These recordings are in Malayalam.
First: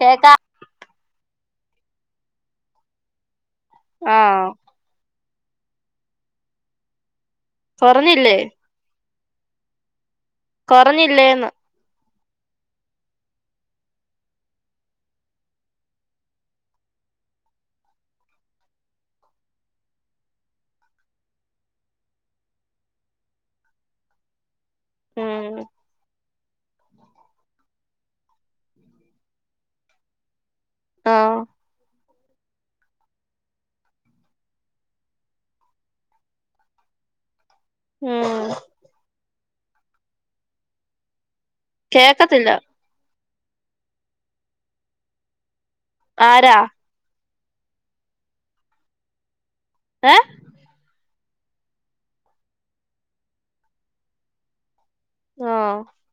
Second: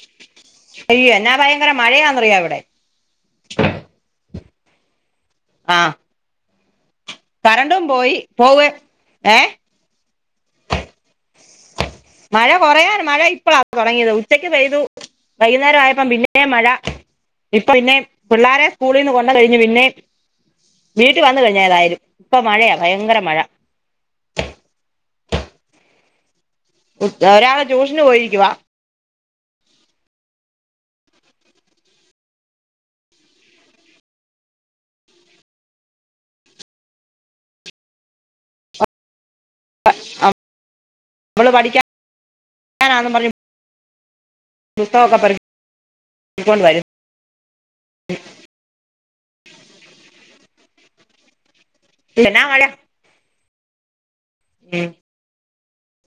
കേക്ക അയ്യോ എന്നാ ഭയങ്കര മഴയാന്നറിയോ ഇവടെ ആ ആ കരണ്ടും പോയി കൊറഞ്ഞില്ലേ പോവെ ഏ കൊറഞ്ഞില്ലേന്ന് മഴ കൊറയാൻ മഴ ഇപ്പഴാ തൊടങ്യേത് ഉച്ചക്ക് പെയ്തു വൈകുന്നേരായപ്പം പിന്നേം മഴ ഇപ്പൊ പിന്നെ പിള്ളാരെ സ്കൂളിന്ന് കൊണ്ട കയ്ഞ് പിന്നേം വീട്ട് വന്ന് കഴിഞേതായാലും ഇപ്പ മഴയാ ഭയങ്കര മഴ ഉം ഉം ഒരാള് ട്യൂഷന് പോയിരിക്കുവ ആ ഉം [inaudible] മ്മള് പഠിക്കാ കേക്കത്തില്ല ഞാനാന്നും പർഞ്ഞ് പുസ്തകൊക്കെ പെർ ആരാ [unintelligible] വരും ഏ എന്നാ മഴ ഉം ആ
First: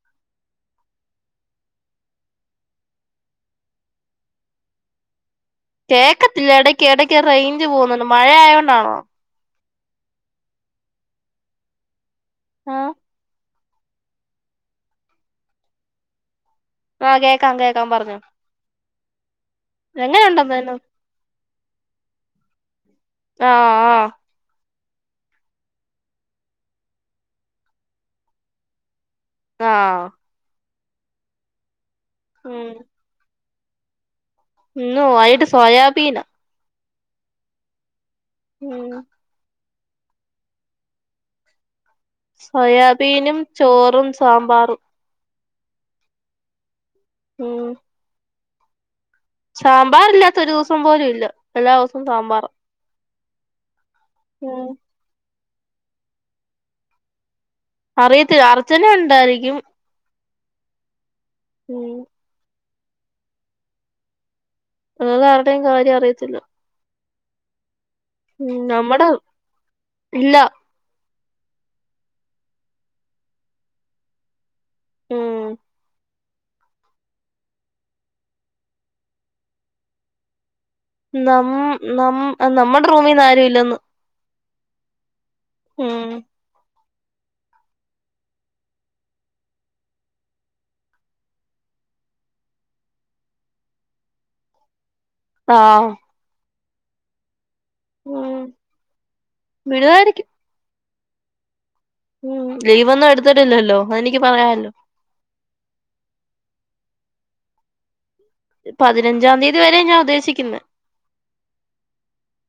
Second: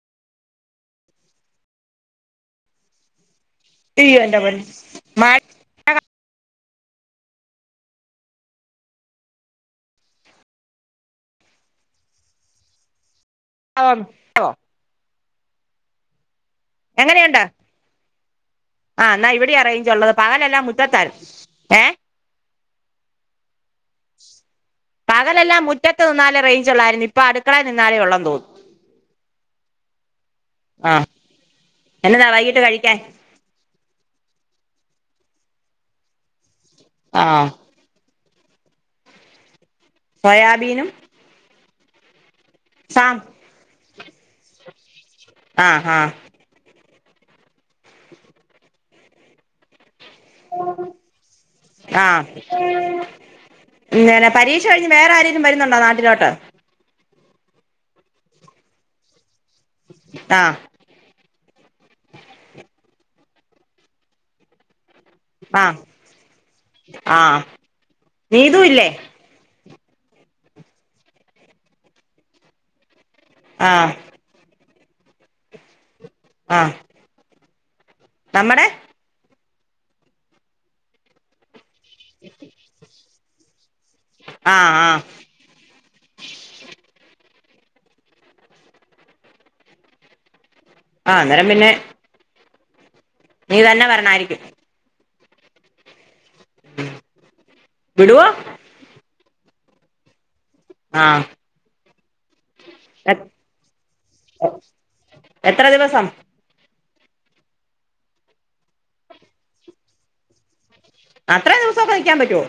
യ്യോഎന്റെ പൊന്ന് കേക്കത്തില്ല എടയ്ക്ക് എടയ്ക്ക് റെയ്ഞ്ച് പോവ്ന്ന്ണ്ട് മഴയായോണ്ടാണോ ആ ആം ആഹ് എങ്ങനെയുണ്ട് കേക്കാം കേക്കാം പറഞ്ഞോ ആ ന്നാ വിടെയാ റേഞ്ചുള്ളത് പകലെല്ലാം എങ്ങനെയുണ്ടെന്നേനു മുറ്റത്താ ആ ആ [inaudible] പകലെല്ലാം മുറ്റത്ത് നിന്നാലേ റേഞ്ച് ഉള്ളായിരുന്നു ഇപ്പൊ അടുക്കള നിന്നാലേ ഉള്ളെന്നുതോന്നുന്നു ആഹാ ആ എന്നതാ വൈകീട്ട് ഉം കഴിക്കാൻ ഇന്ന് വൈകീട്ട് സോയാബീനാ ആഹാ ഉം സോയാബീനും സാം സോയാബീനും ചോറും സാമ്പാറും ആഹാ ആഹാ ഉം സാമ്പാറില്ലാത്ത ഒരു ദിവസം പോലും ഇല്ല എല്ലാസോം സാമ്പാറാ ഇങ്ങനെ പരീക്ഷ ഉം കഴിഞ്ഞ് വേറെ ആരേലും വരുന്നുണ്ടോ നാട്ടിലോട്ട് അറിയത്തില്ല അർച്ചന ഉണ്ടായിരിക്കും ആഹാ ഉം വേറേ ആരുടെയും കാര്യ അറിയത്തില്ല ആഹാ മഉം നമ്മടെ ഇല്ല ആഹാ ഉം ആ നമ്മടെ നമ്മ് നമ്മ് നമ്മടെ റൂമിന്ന് ആരൂഇല്ലന്ന് ആഹാ ആഹാ ഉം ആ അന്നേരം പിന്നെ നീ തന്നെ വരണായിരിക്കും ആഹാ വിടുവോ ഉം വിടുവായിരിക്കും ആഹാ ഉം ലീവൊന്നും എടുത്തിട്ടില്ലല്ലോ അതെനിക്ക് പറയാലോ എത്ര ദിവസം പതിനഞ്ചാം തീയതി വരെ ഞാൻ ഉദ്ദേശിക്കുന്നെ അത്രയും ദിവസൊക്കെ നിക്കാൻ പറ്റുവോ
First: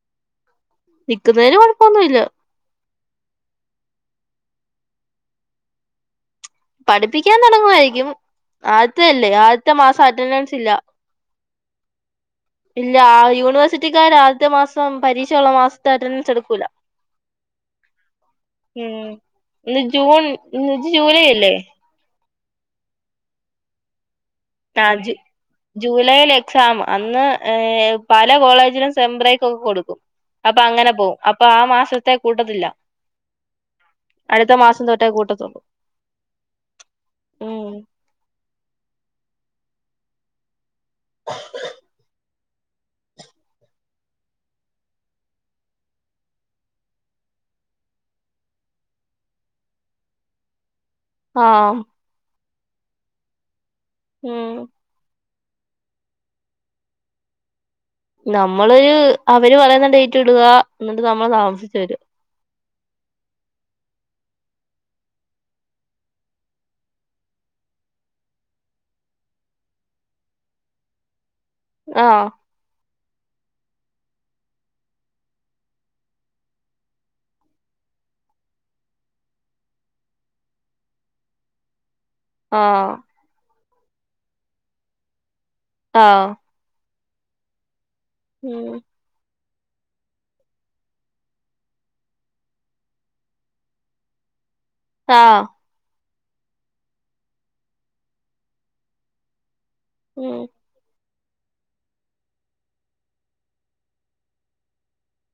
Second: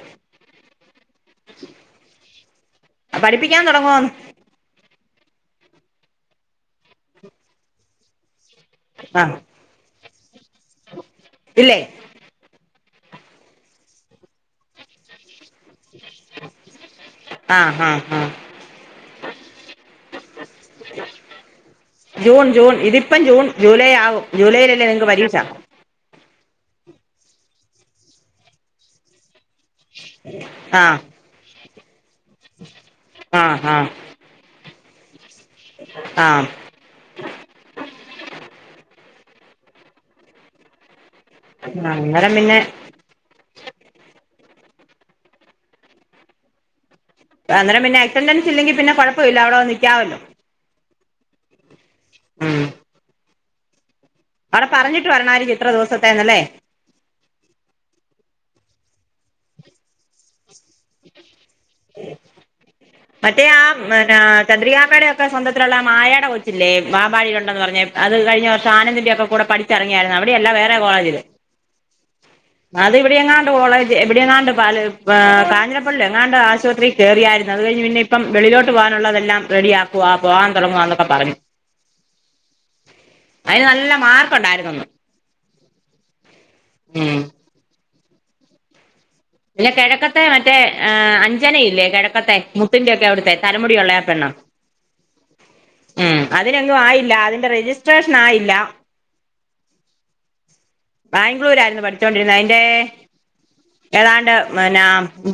നിക്കുന്നേന് കൊഴപ്പൊന്നുല്ല പഠപ്പിക്കാൻ തുടങ്ങുവന്ന് പഠിപ്പിക്കാൻ തുടങ്ങുവായിരിക്കും ആതിത്യല്ലേ ആഹ് ആദ്യത്തെ മാസം അറ്റൻഡൻസ് ഇല്ല ഇല്ലേ ഇല്ല ആ യൂണിവേഴ്സിറ്റിക്കാര ആ ദ് റ്റ മാസം പരീക്ഷയുള്ള മാസത്തെ അറ്റൻഡൻസ് എടുക്കൂല ആഹാ ഹാ ഉം ഇന്ന് ജൂൺ ഇന്ന് ജൂലൈ അല്ലേ ജൂൺ ജൂൺ ഇതിപ്പം ജൂൺ ജൂലൈ ആവും ജൂലൈയിലല്ലേ നിങ്ങക്ക് പരീക്ഷ ജൂലൈൽ എക്സാം അന്ന് ഏ പല കോളേജിലും സെം ബ്രേക്ക് ഒക്കെ കൊടുക് അപ്പൊ അങ്ങനെ ആഹ് പോകും അപ്പൊ ആ മാസത്തെ കൂട്ടത്തില്ല ആഹ് അടുത്ത മാസം തൊട്ടെ കൂട്ടത്തുള്ളൂ ആഹാ ഉം [inaudible] ആ അന്നേരം പിന്നെ അന്നേരം പിന്നെ അറ്റെൻഡൻസ് ഇല്ലെങ്കിൽ കുഴപ്പമില്ല അവിടെ വന്ന് നിക്കാവല്ലോ ആഹ് ഉം ഉം അവിടെ പറഞ്ഞിട്ട് വരണായിരിക്കും ഇത്ര ദിവസത്തെേന്നല്ലേ നമ്മള് അവര് പറയുന്ന ഡേറ്റ് ഇടുക എന്നിട്ട് നമ്മള് താമസിച്ചു വരും മറ്റേ ആ പിന്ന ചന്ദ്രികാപ്പെടെയൊക്കെ സ്വന്തത്തിലുള്ള മായെട കൊച്ചില്ലേ വാബാഴയിലുണ്ടന്ന് പറഞ്ഞാ അത് കഴിഞ്ഞ വർഷം ആനന്ദിന്റെ ഒക്കെ കൂടെ പഠിച്ചിറങ്ങിയായിരുന്നു അവിടെയല്ല വേറെ കോളേജില് ആഹ് അത് ഇവിടെ എങ്ങാണ്ട് കോളേജ് എവിടെ എങ്ങാണ്ട് കാഞ്ഞിരപ്പള്ളി എങ്ങാണ്ട് ആശുപത്രിയിൽ കേറിയാരുന്ന് അത് കഴിഞ് പിന്നെ ഇപ്പം വെളിലോട്ട് പോകാനുള്ളതെല്ലാം റെഡിയാക്കുക പോവാൻ തുടങ്ങുകവാന്നൊക്കെ പറഞ്ഞു ആഹ് അതിന് നല്ല മാർക്ക് ഉണ്ടായിരുന്നെന്ന് ആഹ് ഇം ഉം ഇല്ല കിഴക്കത്തെ മറ്റേ അഞ്ചനയില്ലേ കിഴക്കത്തെ മുത്തിന്റെയൊക്കെ അവിടുത്തെ തലമുടി ഉള്ള ആ പെണ്ണ് താ മം അതിനെങ്ങും ആയില്ല അതിന്റെ രജിസ്ട്രേഷൻ ആയില്ല ഉം ബാഗ്ളൂർ ആായിരുന്നു പഠിച്ചോണ്ടിരുന്നത് അയിന്റെ ഏതാണ്ട് പിന്നാ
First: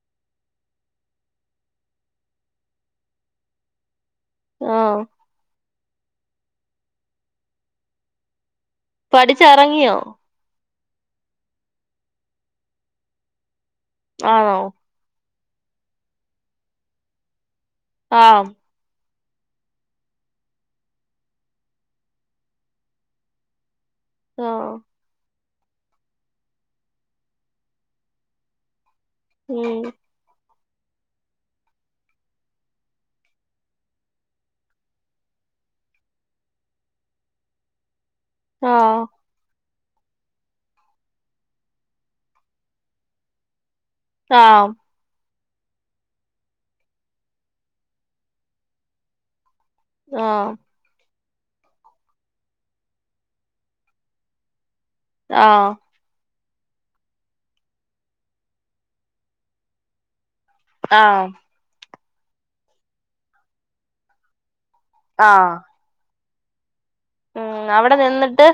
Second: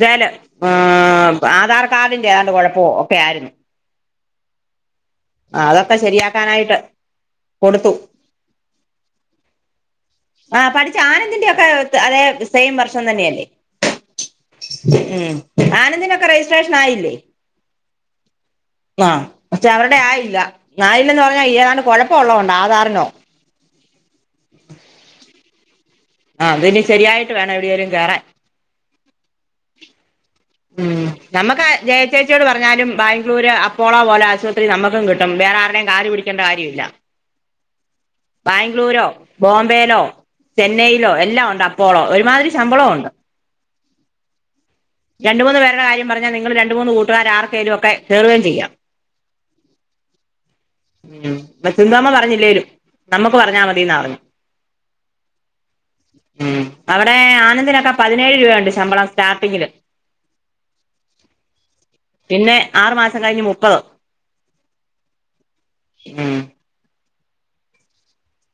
ഗേലം ആ ആധാർ കാർഡിന്റെ ഏതാണ്ട് കുഴപ്പോ ഒക്കെ ആയിരുന്നു ആഹ് ആ അതൊക്കെ ശരിയാക്കാനായിട്ട് കൊടുത്തു പഠിച്ചിറങ്ങിയോ ആ പഠിച്ച ആനന്ദിന്റെ ഒക്കെ അതെ സെയിം വർഷം തന്നെയല്ലേ ആഹ് ഓ മം ആനന്ദിനൊക്കെ രജിസ്ട്രേഷൻ ആയില്ലേ ആഹ് ആ പക്ഷേ അവരുടെ ആയില്ല ആയില്ലെന്ന് പറഞ്ഞാൽ ഏതാണ്ട് കുഴപ്പം ഉള്ളത് കൊണ്ട ആധാറിനോ ആഹ ആ ആദ് ഇനി ശരിയായിട്ട് വേണം എവിടെയെങ്കിലും കേറാൻ ഉം ഉം നമുക്ക് ജയ ചേച്ചിയോട് പറഞ്ഞാൽ ബാംഗ്ളൂർ അപ്പോളോ പോലെ ആശുപത്രി നമുക്കും കിട്ടും വേറെ ആരുടെയും കാൽ പിടിക്ക് കണ്ട കാര്യമില്ല ആഹ് ബാംഗ്ലൂരോ ബോംബെയിലോ ചെന്നൈയിലോ എല്ലാം ഉണ്ട് അപ്പോളോ ഒരുമാതിരി ശമ്പളവും ഉണ്ട് ആഹ രണ്ട് മൂന്ന് പേരുടെ കാര്യം പറഞ്ഞാൽ നിങ്ങൾ രണ്ടുമൂന്ന് കൂട്ടുകാർ ആർകെങ്കിലും ഒക്കെ ചെരു വോം ചെയ്യാം ആഹ ഉം വസന്തമാ പറഞ്ഞില്ലേലും നമ്മുക്ക് പറഞ്ഞാൽ മതിന്ന് പറഞ്ഞേ ആഹ ഉം അവിടെ ആനന്ദിനൊക്കെ പതിനേഴ് രൂപയുണ്ട് ശമ്പളം സ്റ്റാർട്ടിങ്ങില്. ആഹ്. പിന്നെ ആറു മാസം കഴിഞ്ഞ് മുപ്പത്. ആഹ് ഉം മം അവിടെ നിന്നിട്ട്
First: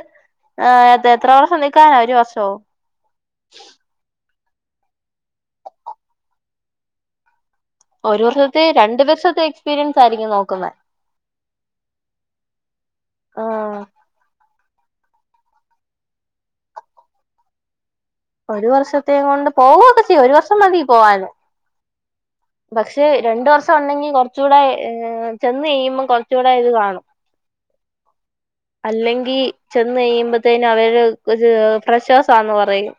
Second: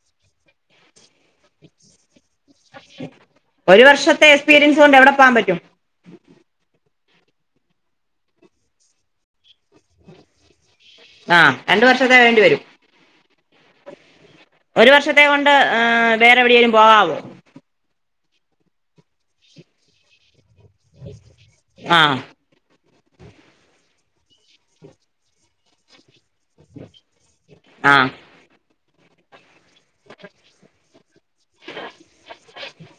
എത്ര വർഷം നിക്കന. ഒരു വർഷോ? ഒരു വർഷത്തെ എക്സ്പീരിയൻസ് കൊണ്ട് എവിടെ പോകാൻ പറ്റും? ഒരു വർഷത്തെ രണ്ടു വർഷത്തെ എക്സ്പീരിയൻസ് ആയിരിക്കും നോക്കുന്നെ. ആഹ് രണ്ടു വർഷത്ത വേണ്ടി വരും. ആഹ് ഒരു വർഷത്തെ കൊണ്ട് ഏഹ് വേറെ എവിടെയെങ്കിലും പോകാവോ? ഒരു വർഷത്തേ കൊണ്ട് പൊവൊക്കെ ചെയ്യാം. ഒരു വർഷം മതി പോവാന്. ആഹ്. പക്ഷേ രണ്ടു വർഷം ഉണ്ടെങ്കി കുറച്ചു കൂടെ ഏഹ് ചെന്ന് കഴിയുമ്പം കൊറ കുറച്ചുകൂടെ ഇത് കാണും. ആഹ് അല്ലെങ്കി ചെന്ന് കഴിയുമ്പഴത്തേന് അവര് ഒര് പ്രശ്യസ്സാന്ന് പറയും.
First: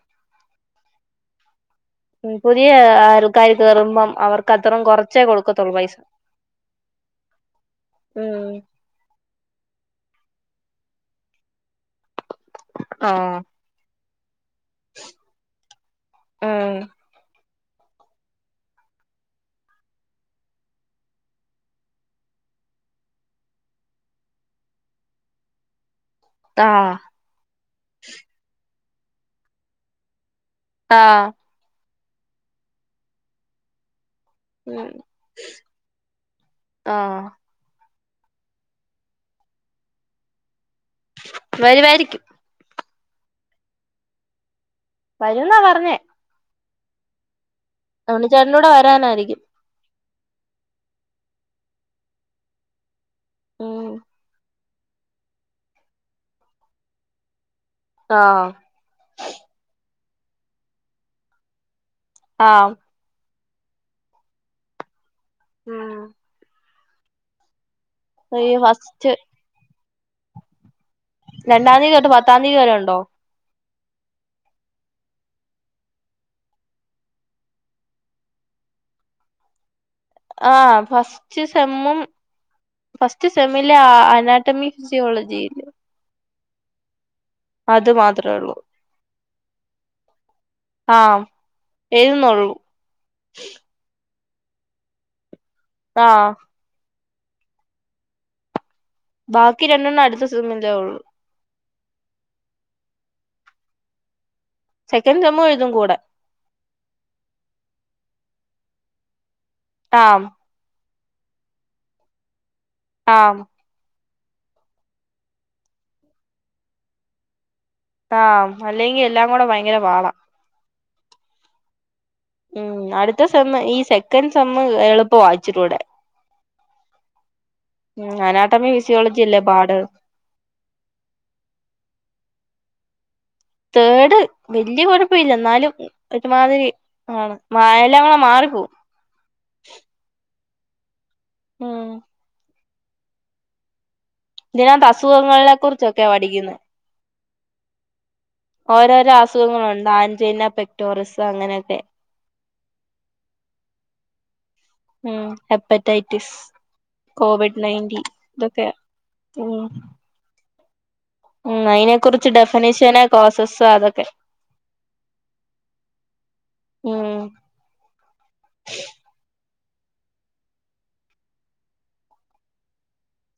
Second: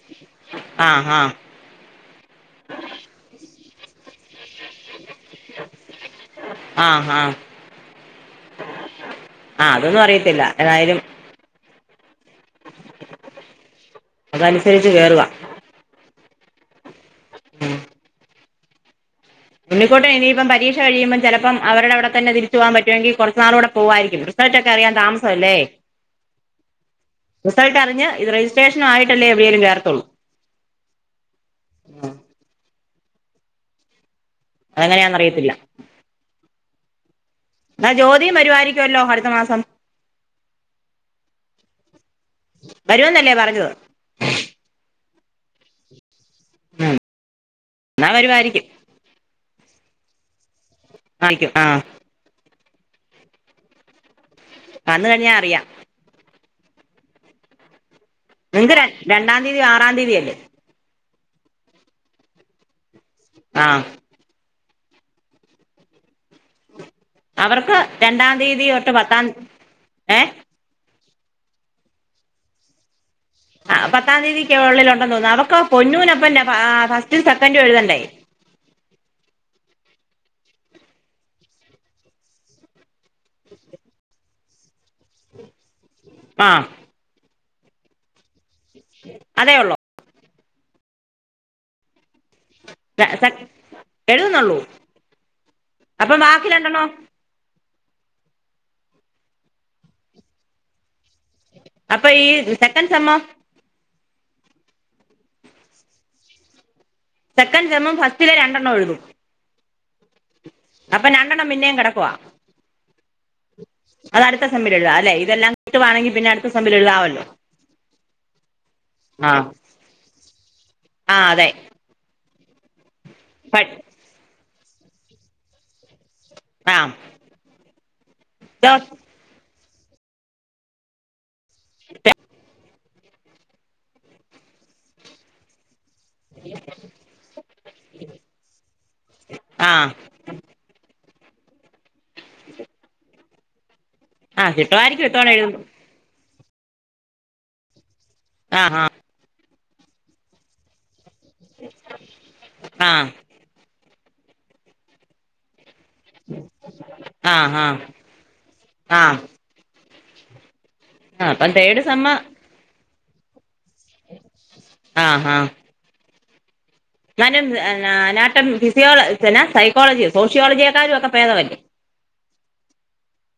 ആഹ് ആഹ്. ഉം പുതിയ ആൾക്കാർ കയറുമ്പം അവർക്ക് അത്രം കൊറ ച്ചേ കൊടുക്കത്തുള്ളൂ പൈസ. ആഹ് ആഹ് ഉം ആഹ് അതൊന്നും അറിയത്തില്ല. ഏതായാലും ആഹ്. അതനുസരിച്ച് കേറുവാ. ഏഹ്. ഉണ്ണിക്കുട്ടൻ ഇനിയിപ്പം പരീക്ഷ കഴിയുമ്പോ ചിലപ്പം അവരുടെ അവിടെ തന്നെ തിരിച്ചു പോവാൻ പറ്റുമെങ്കി കുറച്ചുനാളു കൂടെ പോവായിരിക്കും. റിസൾട്ട്‌ ക്കറിയാൻ താമസല്ലേ. ട്ടാ. റിസൾട്ട് അറിഞ്ഞ് ഇത് രജിസ്ട്രേഷൻ ആയിട്ടല്ലേ എവിടെയെങ്കിലും കേറത്തുള്ളൂ. ആഹ്. ഉം അതങ്ങനെയാന്നറിയത്തില്ല. ആഹ് എന്നാ ജോതീം വരുമായിരിക്കല്ലോ അടുത്ത മാസം. വരുവായിരിക്കും. വരൂന്നല്ലേ പറഞ്ഞത്. വരുന്നാ പറഞ്ഞേ. ഉം എന്നാ ഉണ്ണിച്ചേട്ടൻ്റെ വരുവായിരിക്കും കൂടെ വരാനായിരിക്കും. ആയിരിക്കും. ആഹ് ഉം വന്ന് കഴിഞ്ഞാ അറിയാം. ആഹ്. ഇത് രണ്ട് രണ്ടാം തീയതി ആറാം തീയതിയല്ലേ. ആഹ്. ആഹ്. ഉം അവർക്ക് രണ്ടാം ഈ തീയതി തൊട്ട് ഫസ്റ്റ് പത്താം ഏഹ്. രണ്ടാം തിയതി തൊട്ട് പത്താം തിയതി വരെ ഉണ്ടോ? ആഹ് പത്താം തീയതിക്കുള്ളിൽ ഉണ്ടെന്ന് തോന്നുന്നു. അവക്ക് പൊന്നുനപ്പന്നെ ഫസ്റ്റും സെക്കൻറും എഴുതണ്ടേ. ആഹ് ഫസ്റ്റ് സെമ്മും ഫസ്റ്റ് സെമ്മിലെ അനാറ്റമി സുയോളജിയില്. ആഹ് അത് മാത്രേ ഉള്ളൂ. അതേയൊള്ളോ? ആഹ് എഴുതുന്നോള്ളൂ എഴുതുന്നോള്ളൂ അപ്പൊ ആഹ് ബാക്കിരണ്ടണ്ണോ ബാക്കി രണ്ടെണ്ണം അടുത്ത സെമ്മിലെ ഒള്ളൂ അപ്പൊ ഈ സെക്കന്റ് സെമ്മോ സെക്കന്റ്‌ സെമ്മും എഴുതും കൂടെ സെക്കന്റ് സെമ്മും ഫസ്റ്റിലെ രണ്ടെണ്ണം എഴുതും ആമ് അപ്പോ രണ്ടെണ്ണം പിന്നേം കെടക്കുവാ ആമ് അത് അടുത്ത സെമ്മിലെഴുതാല്ലേ ഇതെല്ലാം കിട്ടുവാണെങ്കി പിന്നെ അടുത്ത സെമ്മിലെഴുതാവല്ലോ ആഹ് അല്ലെങ്കി എല്ലാം കൂടെ പയങ്കര പാടാ ആ അതെ ഉം അടുത്ത സെമ്മ് ഈ സെക്കൻഡ് സെമ്മ് എളുപ്പവാ ഇച്ചിരുടെ ആ അനാട്ടമി ഫിസിയോളജി അല്ലേ പാട് [unintelligible] തേഡ് വല്യ കൊഴപ്പഇല്ല എന്നാലും ഒരുമാതിരി ആണ് മാ എല്ലാകൂടെ മാറിപ്പോം ആഹ് ഉം ആ ഇതിനാത്ത് കിട്ടുമായിരിക്കും ഇത്തവണ അസുഖങ്ങളിലെ എഴുതുമ്പോ കുറിച്ചൊക്കെയാ പഠിക്കുന്നേ ആ ഓരോരോ അസുഖങ്ങളോണ്ട് ആഞ്ചെനാ പെക്ടോറിസ് അങ്ങനെക്കെ ആ ആ ഉം ഹെപ്പറ്റൈറ്റിസ് ആ കോവിഡ് ആ നൈന്റി ഇതൊക്കെയാ ആ ഉം ആ അപ്പം ഉം തേർഡ് അയിനെ സെമ്മ് കുറിച്ച് ഡെഫിനിഷന് കോസസ്സ് അതൊക്കെ ആഹ് ആഹ് ഉം ഞാനും അനാട്ടമി ഫിസിയോള സെനാ സൈക്കോളജിയോ സോഷ്യോളജിയെക്കാലു ഒക്കെ പേദവല്ലേ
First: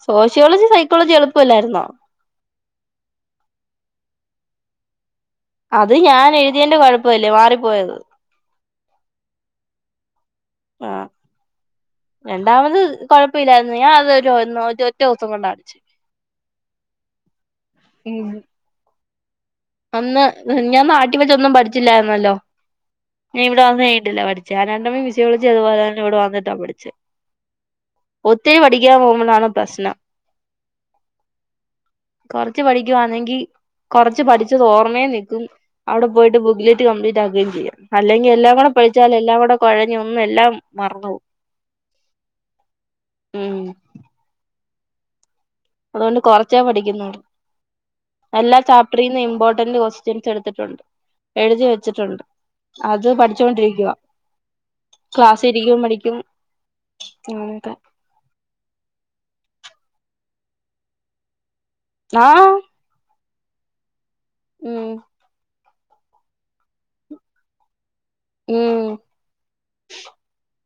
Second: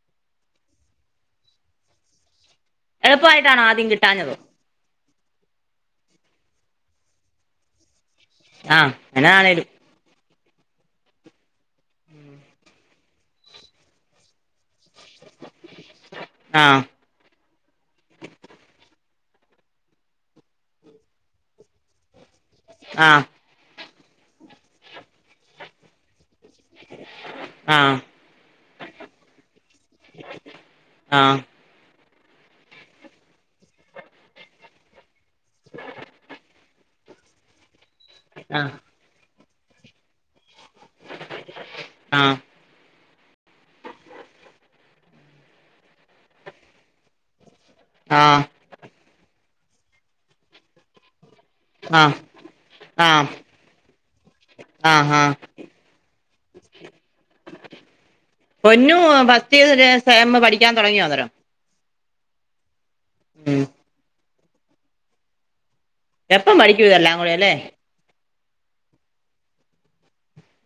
സോഷ്യോളജി സൈക്കോളജി എളുപ്പല്ലാരുന്നോ എളുപ്പായിട്ടാണോ ആദ്യം കിട്ടാഞ്ഞത് അത് ഞാൻ എഴുതിയെന്റെ കൊഴപ്പവല്ലേ മാറിപ്പോയത് ആഹ് എന്നതാണെലും ആഹ് രണ്ടാമത് കൊഴപ്പഇല്ലാരുന്നു ഞാൻ അതൊരു ഒന്നോ ഒര് ഒറ്റൊസം കൊണ്ടാടച്ച് ആ ഉം അന്ന് ഞാൻ നാട്ടി വെച്ചൊന്നും പഠിച്ചില്ലാര്ന്നല്ലോ ആഹ് ഞാൻ ഇവടെ വന്ന്ക്കഴിഞ്ഞട്ടല്ലേ പഠിച്ചേ അനാട്ടമി ഫിസിയോളജി അതുപോലെ തന്നെ ഇവടെ വന്നിട്ടാ പഠിച്ചേ ആ ഒത്തിരി പഠിക്കാൻ പോവുമ്പളാണ് പ്രശ്നം ആഹ് കൊറച്ച് പഠിക്കുവന്നെങ്കി കൊറച്ച് പഠിച്ചത് ഓർമേ നിക്കും അവടെ പോയിട്ട് ബുക്ക്ലറ്റ് കംപ്ലീറ്റ് ആക്കുകേം ചെയ്യാം അല്ലെങ്കിൽ എല്ലാം ആ കൂടെ പഠി ച്ചാൽ എല്ലാം കൂടെ കൊഴഞ് ഒന്നും എല്ലാം മറന്ന് പോം ആഹ് ഉം അതുകൊണ്ട് കൊറച്ചേ പഠിക്കുന്നൊള്ളു ആഹ് എല്ലാ ചാ പ്പ്ട്രിന്ന് ഇമ്പോർട്ടന്റ് ക്വസ്റ്റിൻസ് എടുത്തിട്ടോണ്ട് എഴുതി ആഹ് വെച്ചിട്ടോണ്ട് അത് ആഹ് പഠിച്ചോണ്ടിരിക്കുവാ ആഹ് ആഹ് ക്ലാസ്സി ഇരിക്കും പഠിക്കും [unintelligible] പൊന്നു ഫസ്റ്റ് ഇയർ സെമ്മ് പഠിക്കാൻ തൊടങ്ങിയൊ അന്നേരം നാഹ് ഉം ഉം എപ്പം പഠിക്കും ഇതെല്ലാം കൂടെയല്ലേ ഉം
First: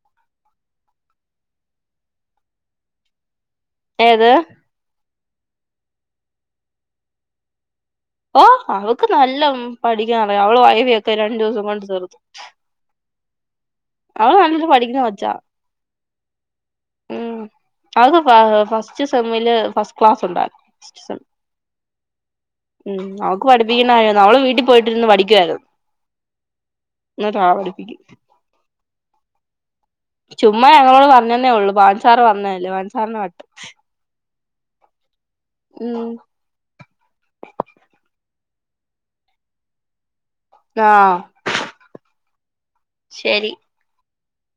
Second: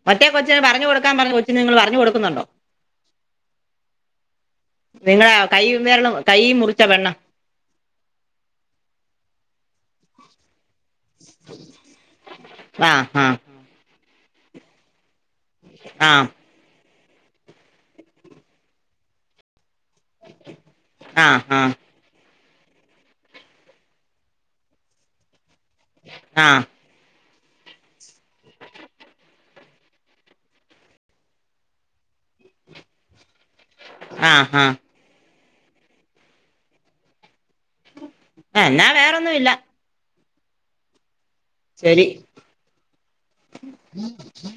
മറ്റേ കൊച്ചിന് പറഞ്ഞു കൊടുക്കാൻ പറഞ്ഞ കൊച്ചിന് നിങ്ങള് പറഞ്ഞ് കൊടുക്കുന്നോണ്ടോ? ഏത്? നിങ്ങളെ കൈ വെരള് കൈ മുറിച്ച പെണ്ണ്. ഓഹ് അവക്ക് നല്ല പഠിക്കാൻ അറിയ അവള് വൈവിയ ക്കെ രണ്ടു ദിവസം കൊണ്ട് തീർത്തു ആഹ് അവള് നല്ലോലേ പഠിക്കുന്ന കൊച്ചാ ആഹ് ഉം അവക്ക് ഫസ്റ്റ് സെമില് ഫസ്റ്റ് ക്ലാസ് ഉണ്ടായിരുന്നു. ആഹ് ആഹ്. ഉം അവക്ക് പഠിപ്പിക്കുന്നായിരുന്നു അവള് വീട്ടിൽ പോയിട്ടിരുന്ന് പഠിക്കുവായിരുന്നു. ആഹ് ഇന്ന് ത പടിപ്പിക്കും. ചുമ്മ ഞങ്ങളോട് പറഞ്ഞന്നേ ഉള്ളൂ പാൻസാർ പറഞ്ഞല്ലേ പാൻസാറിനെ വട്ട് ആഹ് ആഹ്. കൂ- ഏഹ് എന്നാ വേറൊന്നും ഇല്ല. ആഹ്. ശരി. ശരി. [inaudible]